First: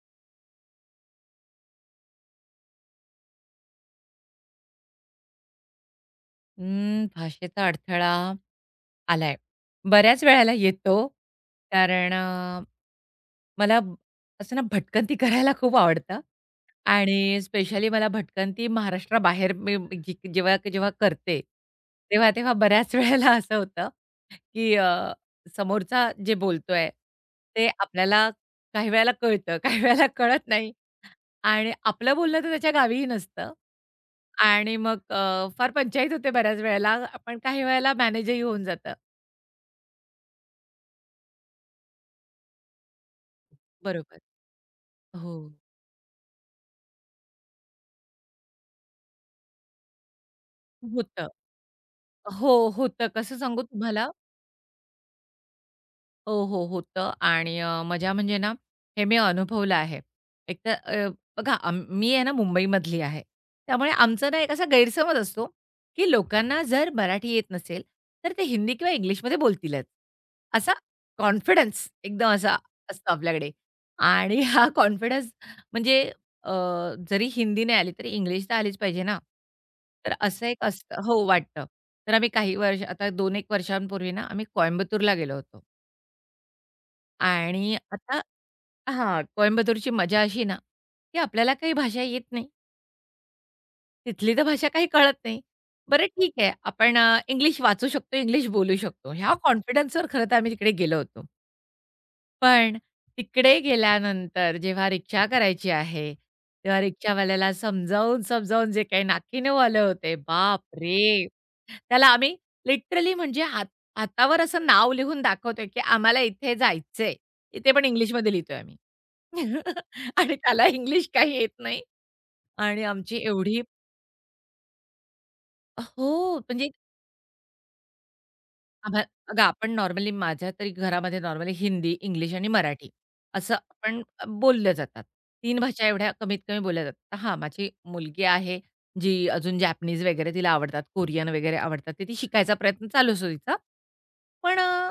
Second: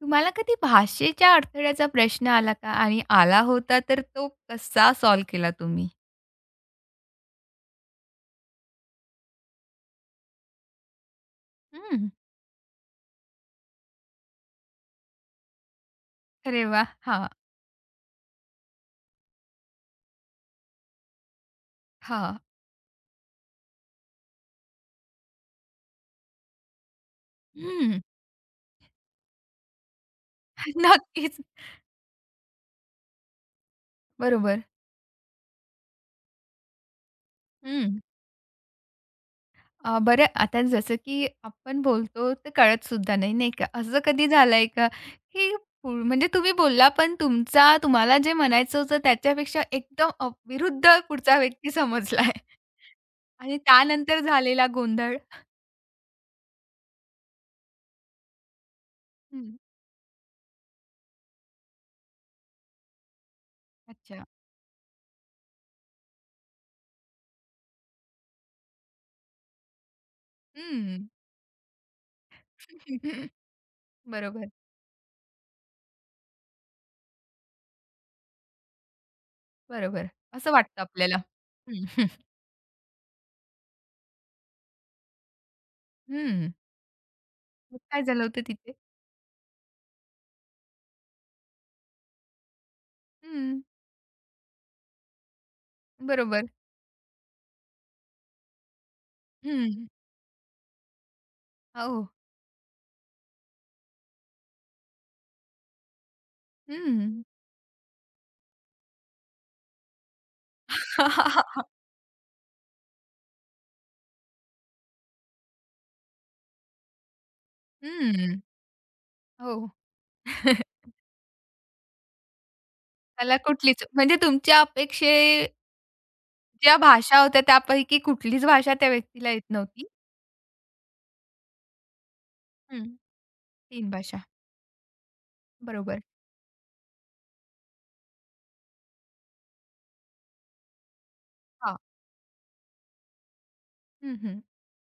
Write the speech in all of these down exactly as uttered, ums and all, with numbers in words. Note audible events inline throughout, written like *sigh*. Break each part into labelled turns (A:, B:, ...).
A: तुम्हाला कधी भाषेच्या अडथळ्याचा प्रश्न आला का? आणि आला होता तर तो कसा सॉल्व्ह केला तुम्ही?
B: अं, भाषेचा अडथळा आलाय. बऱ्याच वेळेला येतो.
A: हं.
B: कारण अ, मला ब- असं ना भटकंती *laughs* करायला खूप आवडतं
A: अरे वाह! हां,
B: आणि स्पेशली मला भटकंती महाराष्ट्राबाहेर मी मी जी जेव्हा जेव्हा करते, तेव्हा
A: हां.
B: तेव्हा बऱ्याच *laughs* वेळेला असं होतं, की अ, समोरचा जे बोलतोय, ते
A: हं.
B: आपल्याला काही वेळेला कळतं, काही वेळेला कळत नाही.
A: *laughs* नक्कीच.
B: आणि आपलं बोलणं तर त्याच्या गावीही नसतं.
A: बरोबर.
B: आणि मग अ, फार पंचायत होते बऱ्याच वेळेला. पण काही वेळेला
A: हं.
B: मॅनेजही होऊन जातं.
A: अ, बरं आता जसं की आपण बोलतो तर कळत सुद्धा नाही, नाही का? असं
B: बरोबर.
A: कधी झालंय का,
B: हो.
A: की पु म्हणजे तुम्ही बोलला पण तुमचा तुम्हाला जे म्हणायचं होतं त्याच्यापेक्षा एकदम अ, विरुद्ध
B: होतं.
A: पुढचा व्यक्ती समजलाय.
B: हो, होतं. कसं
A: आणि
B: सांगू तुम्हाला
A: त्यानंतर झालेला गोंधळ?
B: हो, हो. होतं आणि अ, मजा म्हणजे ना, हे मी
A: हं.
B: अनुभवलं आहे. एकतर अ, बघा आम मी आहे ना मुंबईमधली आहे. त्यामुळे
A: अच्छा.
B: आमचा ना एक असा गैरसमज असतो, की लोकांना जर मराठी येत नसेल, तर ते हिंदी किंवा इंग्लिशमध्ये बोलतीलच. असा
A: हं.
B: कॉन्फिडन्स एकदम असा असतो
A: *laughs*
B: आपल्याकडे आणि
A: बरोबर,
B: हा कॉन्फिडन्स म्हणजे अ, जरी हिंदी नाही आली, तरी इंग्लिश तर आलीच पाहिजे ना.
A: बरोबर.
B: तर असं
A: असं
B: एक
A: वाटतं
B: असतं
A: आपल्याला.
B: हो, वाटतं.
A: हं,
B: तर आम्ही काही वर्ष आता दोन एक वर्षांपूर्वी ना, आम्ही कोयंबतूरला गेलो होतो.
A: हं.
B: आणि
A: मग काय
B: आता
A: झालं होतं तिथे?
B: हां, कोइंबतूरची मजा अशी ना, की आपल्याला काही भाषा येत नाही.
A: हं,
B: तिथली तर भाषा काही कळत नाही. बरं ठीक
A: बरोबर.
B: आहे, आपण अ, इंग्लिश वाचू शकतो, इंग्लिश बोलू शकतो. ह्या
A: हं.
B: कॉन्फिडन्सवर खरं तर आम्ही तिकडे गेलो होतो.
A: हो.
B: पण तिकडे गेल्यानंतर जेव्हा रिक्षा करायची आहे, तेव्हा
A: हं.
B: रिक्षावाल्याला समजावून-समजावून जे काही नाकीनऊ आले होते,
A: हं.
B: बापरे!
A: *laughs*
B: त्याला आम्ही लिटरली म्हणजे हात हातावर असं नाव लिहून दाखवतोय, की आम्हाला इथे जायचंय. इथे पण इंग्लिशमध्ये लिहितोय आम्ही.
A: हो.
B: *laughs* आणि त्याला
A: *laughs*
B: इंग्लिश काही येत नाही आणि आमची
A: त्याला
B: एवढी
A: कुठलीच म्हणजे तुमच्या अपेक्षे
B: हो, म्हणजे
A: ज्या भाषा होत्या त्यापैकी कुठलीच भाषा त्या
B: आभा
A: व्यक्तीला
B: अगं,
A: येत
B: आपण
A: नव्हती.
B: नॉर्मली माझ्या तरी घरामध्ये नॉर्मली हिंदी, इंग्लिश आणि
A: हं.
B: मराठी असं
A: तीन
B: आपण
A: भाषा.
B: अ, बोलल्या जातात. तीन भाषा
A: बरोबर.
B: एवढ्या कमीत कमी बोलल्या जातात. तर हां, माझी मुलगी आहे, जी अजून जॅपनीज वगैरे तिला आवडतात, कोरियन वगैरे
A: हां.
B: आवडतात. तर ती शिकायचा प्रयत्न चालू असतो तिचा.
A: हं, हं.
B: पण अ,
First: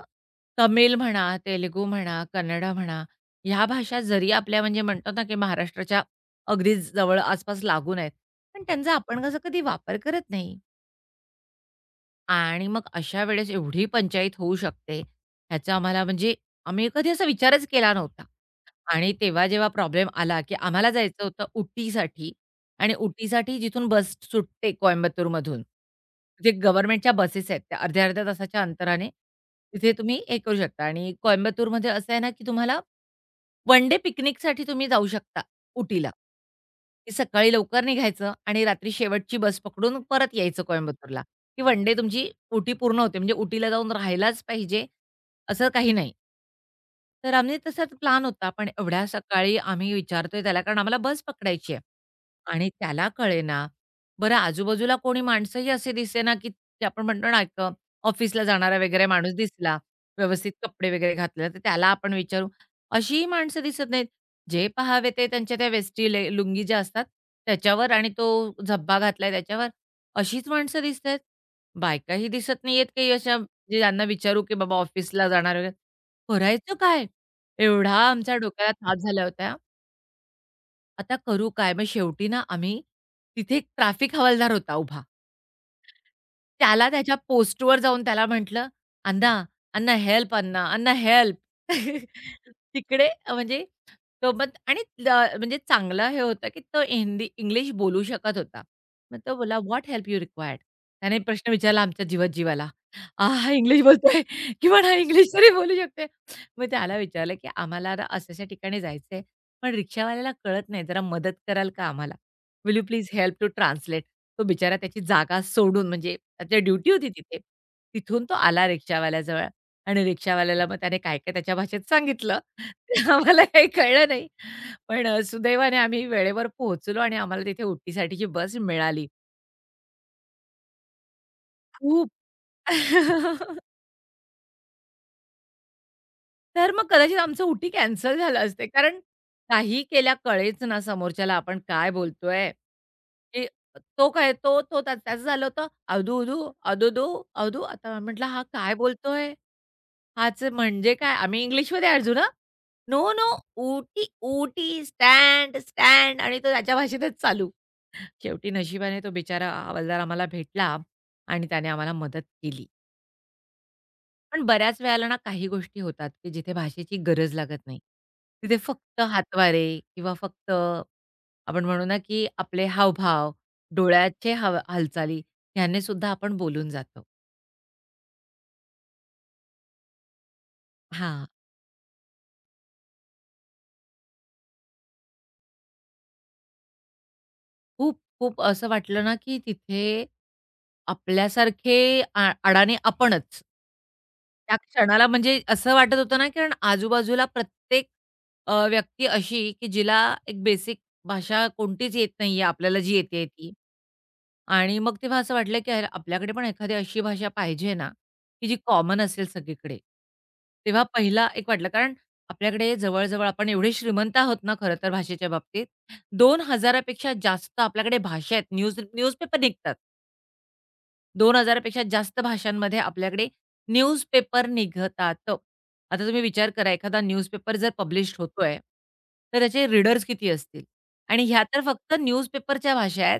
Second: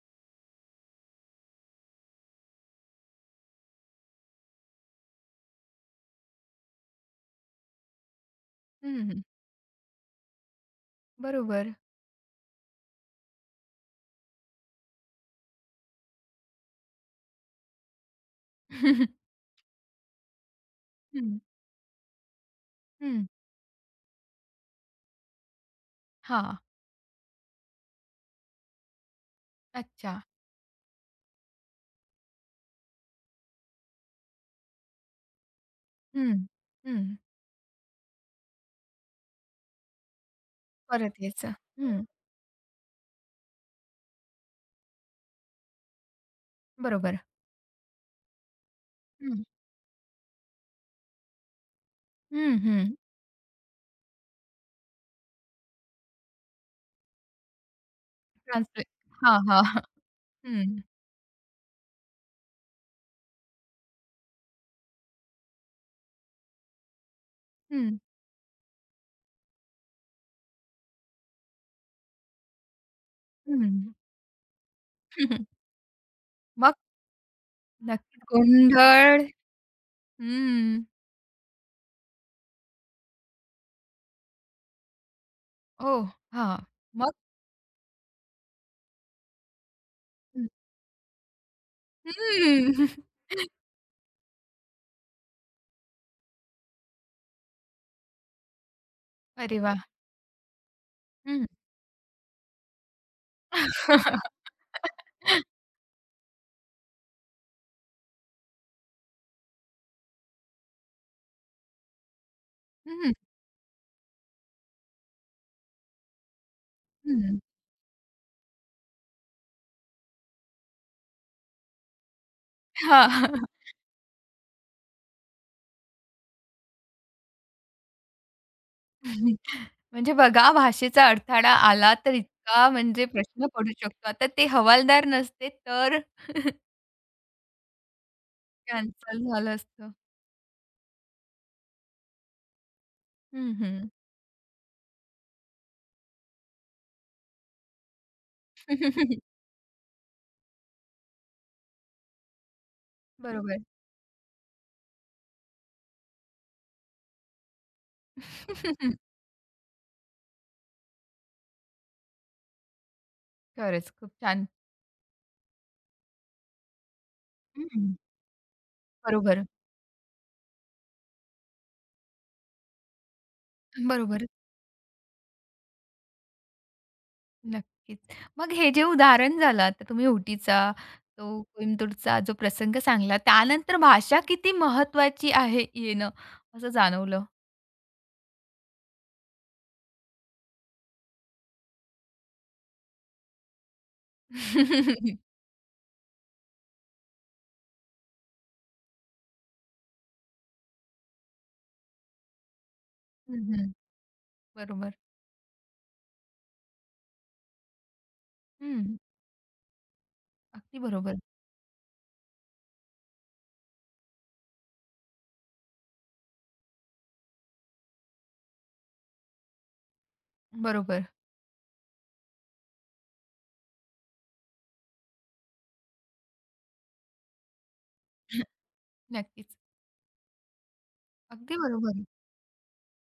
B: तमिळ म्हणा, तेलुगू म्हणा, कन्नड म्हणा, ह्या भाषा जरी आपल्या म्हणजे म्हणतो ना, की महाराष्ट्राच्या अगदी जवळ आसपास लागून आहेत. पण त्यांचा
A: हं,
B: आपण
A: हं.
B: कसं कधी वापर करत नाही.
A: बरोबर.
B: आणि मग अशा वेळेस एवढी पंचायत होऊ शकते, ह्याचा आम्हाला म्हणजे आम्ही कधी असा विचारच केला नव्हता. आणि
A: *laughs*
B: तेव्हा जेव्हा प्रॉब्लेम आला, की आम्हाला जायचं
A: हं,
B: होतं उटीसाठी आणि
A: हं.
B: उटीसाठी जिथून बस सुटते कोयंबतूरमधून, जे
A: हां.
B: गव्हर्नमेंटच्या बसेस आहेत, त्या अर्ध्या-अर्ध्या तासाच्या अंतराने तिथे तुम्ही
A: अच्छा.
B: हे करू शकता आणि कोयंबतूरमध्ये असं आहे ना, की तुम्हाला वन डे पिकनिकसाठी तुम्ही जाऊ शकता उटीला.
A: हं, हं.
B: की सकाळी लवकर निघायचं आणि रात्री शेवटची बस पकडून परत यायचं कोइंबतूरला.
A: परत यायचं.
B: की वन डे
A: हं.
B: तुमची उटी पूर्ण होते. म्हणजे उटीला जाऊन राहायलाच पाहिजे असं काही नाही.
A: बरोबर.
B: तर आम्ही तसाच प्लॅन होता. पण एवढ्या
A: हं,
B: सकाळी आम्ही विचारतोय त्याला कारण आम्हाला बस पकडायची आहे.
A: हं,
B: आणि
A: हं.
B: त्याला कळेना. बरं आजूबाजूला कोणी माणसंही असे दिसेना, की जे आपण म्हणतो ना, एक ऑफिसला जाणारा
A: ट्रान्सले
B: वगैरे माणूस
A: हां,
B: दिसला,
A: हां.
B: व्यवस्थित
A: हं,
B: कपडे वगैरे घातलेला, तर त्याला आपण विचारू अशीही माणसं दिसत नाहीत. जे पहावे ते त्यांच्या त्या वेस्टी ले लुंगी ज्या असतात
A: हं,
B: त्याच्यावर
A: हं.
B: आणि तो झब्बा घातलाय त्याच्यावर. अशीच माणसं दिसतायत. बायकाही दिसत नाहीयेत काही अशा जे ज्यांना विचारू, की बाबा
A: *laughs*
B: ऑफिसला
A: हं.
B: जाणार वगैरे.
A: मग
B: करायचं काय? एवढा
A: नक्कीच
B: आमच्या डोक्याला ताप
A: गोंधळ
B: झाल्या होत्या.
A: हं.
B: आता करू काय? मग शेवटी ना आम्ही तिथे एक ट्रॅफिक हवालदार होता उभा.
A: ओह! हां.
B: त्याला
A: मग?
B: त्याच्या पोस्टवर जाऊन त्याला म्हटलं, "अण्णा, अण्णा हेल्प अण्णा, अण्णा हेल्प." *laughs*
A: हं.
B: तिकडे म्हणजे तो मग आणि ल म्हणजे चांगलं हे होतं, की तो हिंदी इंग्लिश बोलू शकत होता. मग तो बोला,
A: अरे वाह!
B: "What help you required?" त्याने
A: हं.
B: प्रश्न विचारला आमच्या जीवात जीवाला. आ, हा इंग्लिश बोलतोय
A: *laughs*
B: किंवा हा इंग्लिश तरी बोलू शकतोय. मग त्याला विचारलं, की "आम्हाला ना अशा-अशा ठिकाणी जायचंय. पण रिक्षावाल्याला कळत नाही, "जरा मदत कराल का आम्हाला? विल यू प्लीज
A: हं,
B: हेल्प टू ट्रान्सलेट?" तो बिचारा त्याची जागा सोडून म्हणजे त्याची ड्युटी होती तिथे.
A: हं.
B: तिथून तो आला रिक्षावाल्याजवळ आणि रिक्षावाल्याला मग त्याने काय-काय त्याच्या भाषेत सांगितलं. *laughs* ते आम्हाला
A: हां.
B: काही कळलं नाही. पण अ, सुदैवाने आम्ही वेळेवर पोहोचलो आणि आम्हाला तिथे उटीसाठीची बस मिळाली.
A: म्हणजे बघा भाषेचा अडथळा आला
B: खूप
A: तर इतका म्हणजे प्रश्न
B: *laughs*
A: पडू शकतो. आता ते हवालदार नसते तर *laughs*
B: तर मग कदाचित आमचं उटी कॅन्सल झालं असते. कारण
A: कॅन्सल झालं
B: काही
A: असतं.
B: केल्या कळेच ना समोरच्याला आपण काय बोलतोय, की
A: हं, हं.
B: तो काय तो तो त्या त्याचं झालं होतं अदू-उदू, अदू-दू, अदू. आता म्हटलं हा काय बोलतोय?
A: *laughs*
B: हाच म्हणजे काय? आम्ही इंग्लिशमध्ये अर्जू ना? नो, नो,
A: बरोबर.
B: ऊटी, ऊटी, स्टँड, स्टँड आणि तो त्याच्या भाषेतच चालू. शेवटी नशिबाने तो बिचारा हवालदार आम्हाला भेटला आणि त्याने आम्हाला मदत केली.
A: खरंच खूप
B: पण
A: छान.
B: बऱ्याच वेळेला ना काही गोष्टी होतात, की जिथे भाषेची गरज लागत नाही.
A: हं.
B: तिथे फक्त
A: बरोबर,
B: हातवारे किंवा फक्त आपण म्हणू ना, की आपले हावभाव,
A: बरोबर.
B: डोळ्याचे हाव हालचाली ह्याने सुद्धा आपण बोलून जातो.
A: नक्कीच. मग हे जे उदाहरण झालं आता तुम्ही उटीचा,
B: हां.
A: तो कोइंबतूरचा जो प्रसंग सांगला, त्यानंतर भाषा किती महत्त्वाची आहे येणं, असं जाणवलं.
B: खूप-खूप असं वाटलं ना, की तिथे आपल्यासारखे आ अडाणी आपणच. त्या क्षणाला
A: *laughs*
B: म्हणजे असं वाटत होतं ना, कारण आजूबाजूला प्रत्येक अ, व्यक्ती अशी, की जिला एक बेसिक भाषा कोणतीच येत नाहीये, आपल्याला जी येतेय
A: हं,
B: ती.
A: हं.
B: आणि
A: बरोबर.
B: मग तेव्हा असं वाटलं, की अरे आपल्याकडे पण एखादी अशी भाषा पाहिजे ना, की जी
A: हं.
B: कॉमन असेल सगळीकडे.
A: अगदी
B: तेव्हा
A: बरोबर.
B: पहिला एक वाटलं कारण आपल्याकडे जवळ आपण एवढे श्रीमंत आहोत ना खरं तर भाषेच्या बाबतीत. दोन हजार पेक्षा जास्त आपल्याकडे भाषा आहेत. न्यूज न्यूजपेपर निघतात.
A: बरोबर.
B: दोन हजार पेक्षा जास्त भाषांमध्ये आपल्याकडे न्यूजपेपर निघतात. आता तुम्ही विचार करा एखादा न्यूजपेपर जर पब्लिश्ड होतोय, तर
A: नक्कीच.
B: त्याचे रीडर्स किती असतील? आणि ह्या
A: अगदी
B: तर फक्त
A: बरोबर.
B: न्यूजपेपरच्या भाषा आहेत.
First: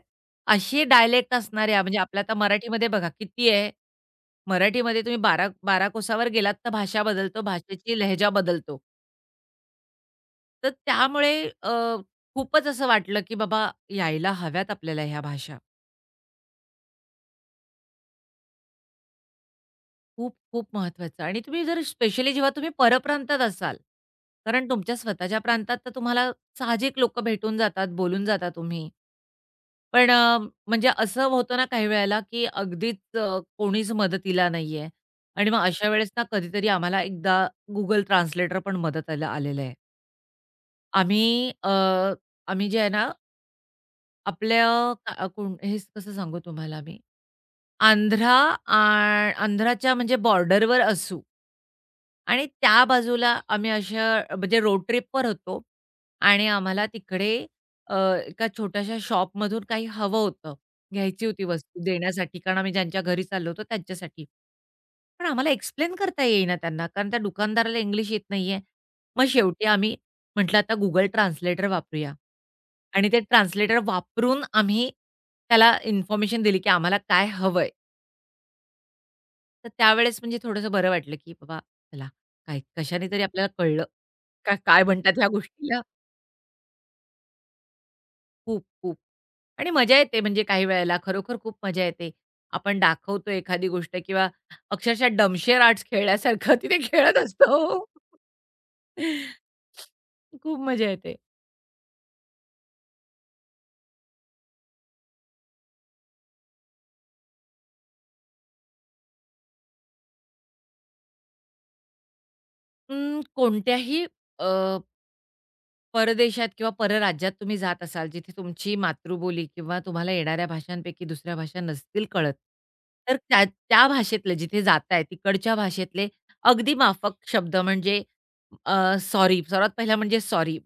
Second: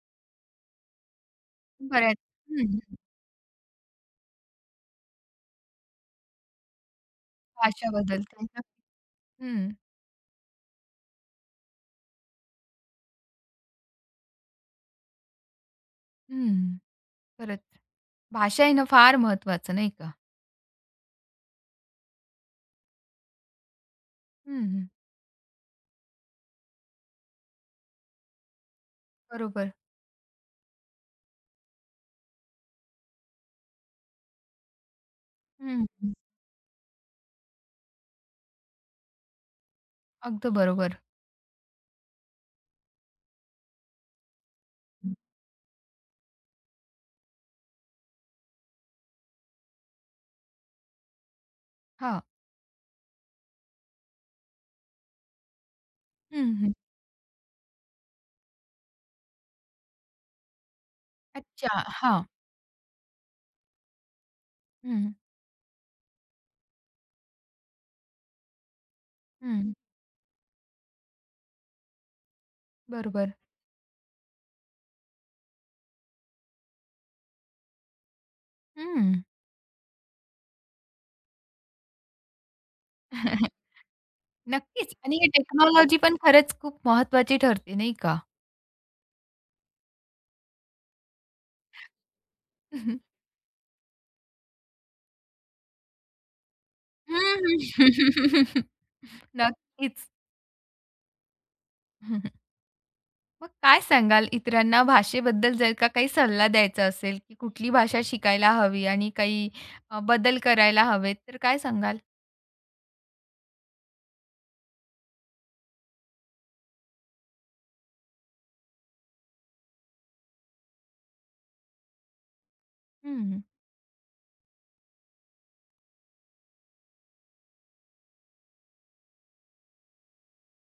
B: असे डायलेक्ट असणाऱ्या म्हणजे
A: बऱ्याच
B: आपल्या आता
A: हं,
B: मराठीमध्ये बघा किती आहे? मराठीमध्ये तुम्ही 12- 12 कोसावर गेलात तर भाषा बदलतो,
A: भाषा
B: भाषेची लहजा
A: बदलते.
B: बदलतो.
A: हं,
B: तर त्यामुळे अ, खूपच असं वाटलं, की बाबा यायला हव्यात आपल्याला ह्या भाषा.
A: हं. खरंच. भाषा येणं फार महत्त्वाचं नाही का?
B: खूप खूप महत्त्वाचं आणि तुम्ही जर स्पेशली जेव्हा तुम्ही परप्रांतात असाल, कारण
A: हं,
B: तुमच्या स्वतःच्या प्रांतात तर तुम्हाला साहजिक लोकं भेटून जातात, बोलून जाता तुम्ही.
A: बरोबर.
B: पण अ, म्हणजे असं होतं ना काही वेळेला, की अगदीच अ, कोणीच मदतीला नाहीये आणि मग
A: हं,
B: अशा वेळेस ना कधीतरी आम्हाला एकदा Google ट्रान्सलेटर पण मदतीला आलेलं आहे.
A: अगदी बरोबर.
B: आम्ही अ, आम्ही जे आहे ना आपल्या अ, कोण हे कसं सांगू तुम्हाला मी? आंध्रा आण आंध्राच्या म्हणजे बॉर्डरवर असू
A: हां.
B: आणि त्या बाजूला आम्ही अशा म्हणजे रोड ट्रिपवर होतो आणि
A: हं,
B: आम्हाला तिकडे अ, एका छोट्याशा शॉपमधून काही हवं होतं. घ्यायची होती वस्तू
A: अच्छा. हां.
B: देण्यासाठी कारण आम्ही ज्यांच्या घरी चाललो होतो त्यांच्यासाठी.
A: हं,
B: पण आम्हाला एक्सप्लेन करता येईना त्यांना कारण त्या दुकानदाराला इंग्लिश येत नाहीये. मग शेवटी
A: हं.
B: आम्ही म्हटलं आता Google ट्रान्सलेटर वापरूया आणि ते
A: बरोबर.
B: ट्रान्सलेटर वापरून आम्ही त्याला इन्फॉर्मेशन दिली की आम्हाला काय हवंय.
A: हं.
B: तर त्यावेळेस म्हणजे थोडंसं बरं वाटलं, की बाबा चला काय कशाने तरी आपल्याला
A: *laughs*
B: कळलं. का काय
A: नक्कीच आणि
B: म्हणतात ह्या
A: ही
B: गोष्टीला?
A: टेक्नॉलॉजी पण खरंच खूप महत्त्वाची ठरते, नाही का?
B: खूप, खूप. आणि मजा येते म्हणजे काही वेळेला खरोखर खूप मजा येते. आपण
A: *laughs*
B: दाखवतो एखादी गोष्ट किंवा अक्षरशः डमशेर आर्ट्स खेळल्यासारखं तिथे खेळत असतो.
A: हं. *laughs*
B: *laughs*
A: नक्कीच.
B: खूप मजा येते.
A: मग काय सांगाल इतरांना भाषेबद्दल जर का काही सल्ला द्यायचा असेल, की कुठली भाषा शिकायला हवी आणि काही अ, बदल करायला हवेत, तर काय सांगाल?
B: अं, कोणत्याही परदेशात किंवा परराज्यात तुम्ही जात असाल, जिथे तुमची मातृबोली किंवा तुम्हाला येणाऱ्या भाषांपैकी दुसऱ्या भाषा नसतील कळत, तर
A: हं,
B: त्या त्या भाषेतले जिथे जाताय तिकडच्या भाषेतले अगदी माफक शब्द म्हणजे अ, सॉरी सर्वात पहिला म्हणजे सॉरी.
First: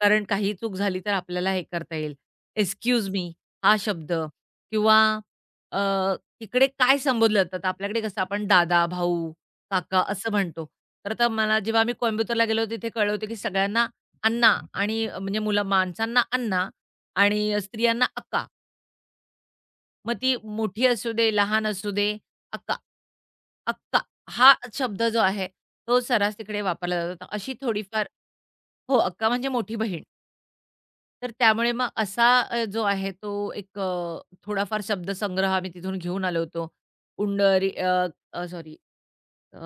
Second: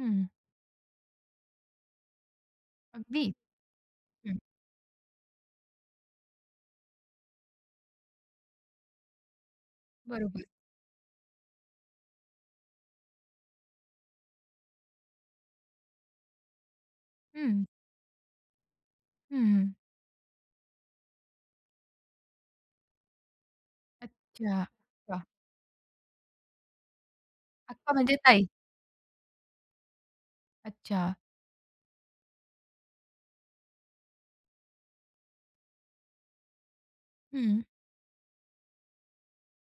B: कारण काही चूक झाली तर आपल्याला हे करता येईल. एक्सक्यूज
A: अगदी.
B: मी हा शब्द
A: हं.
B: किंवा अ, तिकडे काय संबोधलं जातं? तर आपल्याकडे कसं आपण दादा, भाऊ, काका असं
A: बरोबर.
B: म्हणतो. तर आता मला जेव्हा आम्ही कोइंबतूरला गेलो तिथे कळलं होतं, की सगळ्यांना अण्णा आणि अ, म्हणजे मुलं माणसांना अण्णा आणि
A: हं,
B: स्त्रियांना अक्का.
A: हं.
B: मग ती मोठी असू दे, लहान असू दे, अक्का. अक्का हा
A: अच्छा.
B: शब्द जो
A: वाह!
B: आहे, तो सर्रास तिकडे वापरला जातो. तर अशी
A: अक्का
B: थोडीफार
A: म्हणजे ताई.
B: हो, अक्का म्हणजे मोठी बहीण.
A: अच्छा.
B: तर त्यामुळे मग असा अ, जो आहे तो एक अ, थोडाफार शब्दसंग्रह आम्ही तिथून घेऊन आलो होतो.
A: हं.
B: उंडरी सॉरी अ,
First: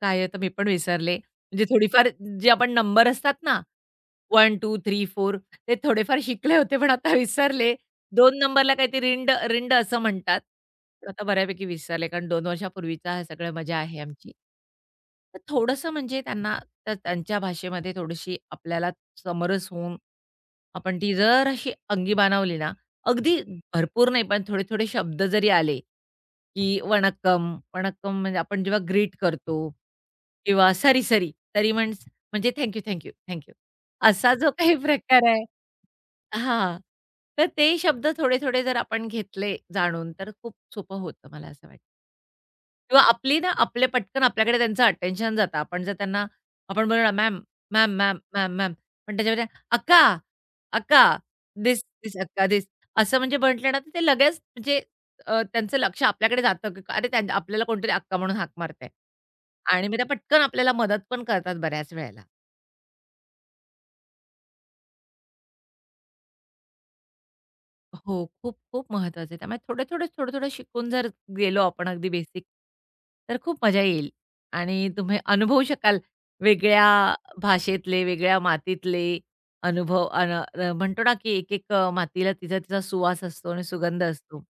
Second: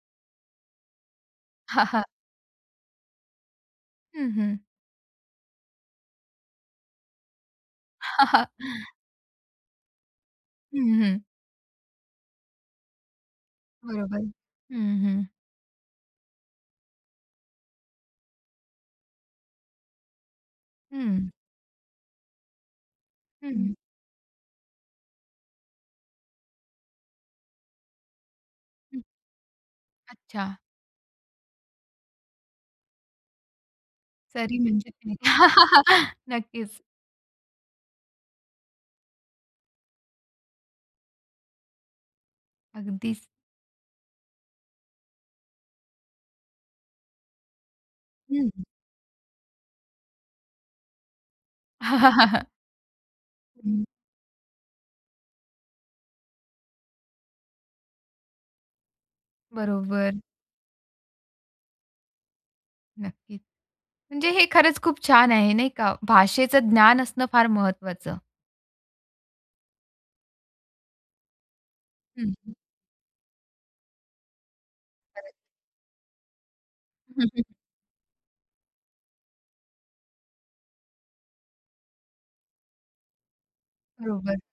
B: काय आहे तर मी पण विसरले. म्हणजे थोडीफार
A: *laughs*
B: जे आपण नंबर असतात ना,
A: हं, हं.
B: वन टू, तीन, चार ते थोडेफार शिकले होते, पण आता विसरले. दोन नंबरला काहीतरी रिंड रिंड असं म्हणतात.
A: हं,
B: पण
A: हं.
B: आता बऱ्यापैकी विसरले, कारण दोन वर्षापूर्वीचा ह्या सगळ्या मजा आहे
A: बरोबर.
B: आमची.
A: हं, हं.
B: तर थोडंसं म्हणजे त्यांना त्या त्यांच्या भाषेमध्ये थोडीशी आपल्याला समरस होऊन आपण
A: हं,
B: ती
A: हं.
B: जर अशी अंगी बाणावली ना, अगदी
A: हं.
B: भरपूर नाही, पण थोडे-थोडे शब्द जरी आले, की वणक्कम, वणक्कम म्हणजे आपण जेव्हा ग्रीट करतो
A: अच्छा.
B: किंवा सरी, सरी, सरी म्हणज म्हणजे thank you, thank you, thank you. असा जो
A: सरी
B: काही
A: म्हणजे ते.
B: प्रकार आहे हां,
A: नक्कीच.
B: तर ते शब्द थोडे-थोडे जर आपण घेतले जाणून, तर खूप सोपं होतं मला असं वाटतं. किंवा
A: अगदीच.
B: आपली ना आपले पटकन आपल्याकडे त्यांचं अटेन्शन जातं. आपण जर त्यांना आपण बोललो ना, "मॅम, मॅम, मॅम,
A: हं.
B: Ma'am, ma'am." पण त्याच्यामध्ये "अक्का, अक्का, धिस, धिस, अक्का, धिस." असं म्हणजे म्हटलं ना,
A: हं.
B: तर ते लगेच म्हणजे अ, त्यांचं लक्ष आपल्याकडे जातं, की अरे त्यां आपल्याला कोणीतरी अक्का म्हणून हाक मारतंय. आणि मग त्या
A: बरोबर.
B: पटकन आपल्याला मदत पण करतात बऱ्याच वेळेला.
A: नक्कीच. म्हणजे हे खरंच खूप छान आहे, नाही का? भाषेचं ज्ञान असणं फार महत्वाचं.
B: हो, खूप, खूप महत्वाचं आहे. त्यामुळे थोडं-थोडं, थोडं-थोडं शिकून जर गेलो आपण अगदी
A: हं,
B: बेसिक,
A: हं.
B: तर खूप मजा येईल आणि तुम्ही
A: खरंच.
B: अनुभवू शकाल वेगळ्या भाषेतले, वेगळ्या मातीतले अनुभव अन अ, म्हणतो ना, की एक-एक अ, मातीला तिचा-तिचा सुवास असतो आणि सुगंध
A: बरोबर,
B: असतो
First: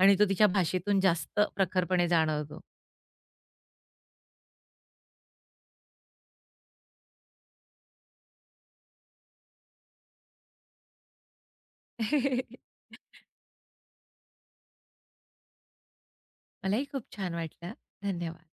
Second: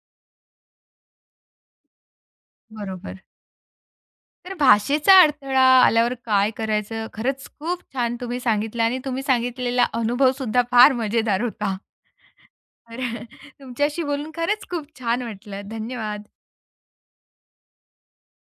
B: आणि तो तिच्या भाषेतून जास्त प्रखरपणे जाणवतो.
A: बरोबर. तर भाषेचा अडथळा आल्यावर काय करायचं? खरंच खूप छान तुम्ही सांगितलं आणि तुम्ही सांगितलेला अनुभव सुद्धा फार मजेदार होता.
B: *laughs*
A: तर *laughs* तुमच्याशी बोलून खरंच खूप छान वाटलं. धन्यवाद.
B: मलाही खूप छान वाटलं. धन्यवाद.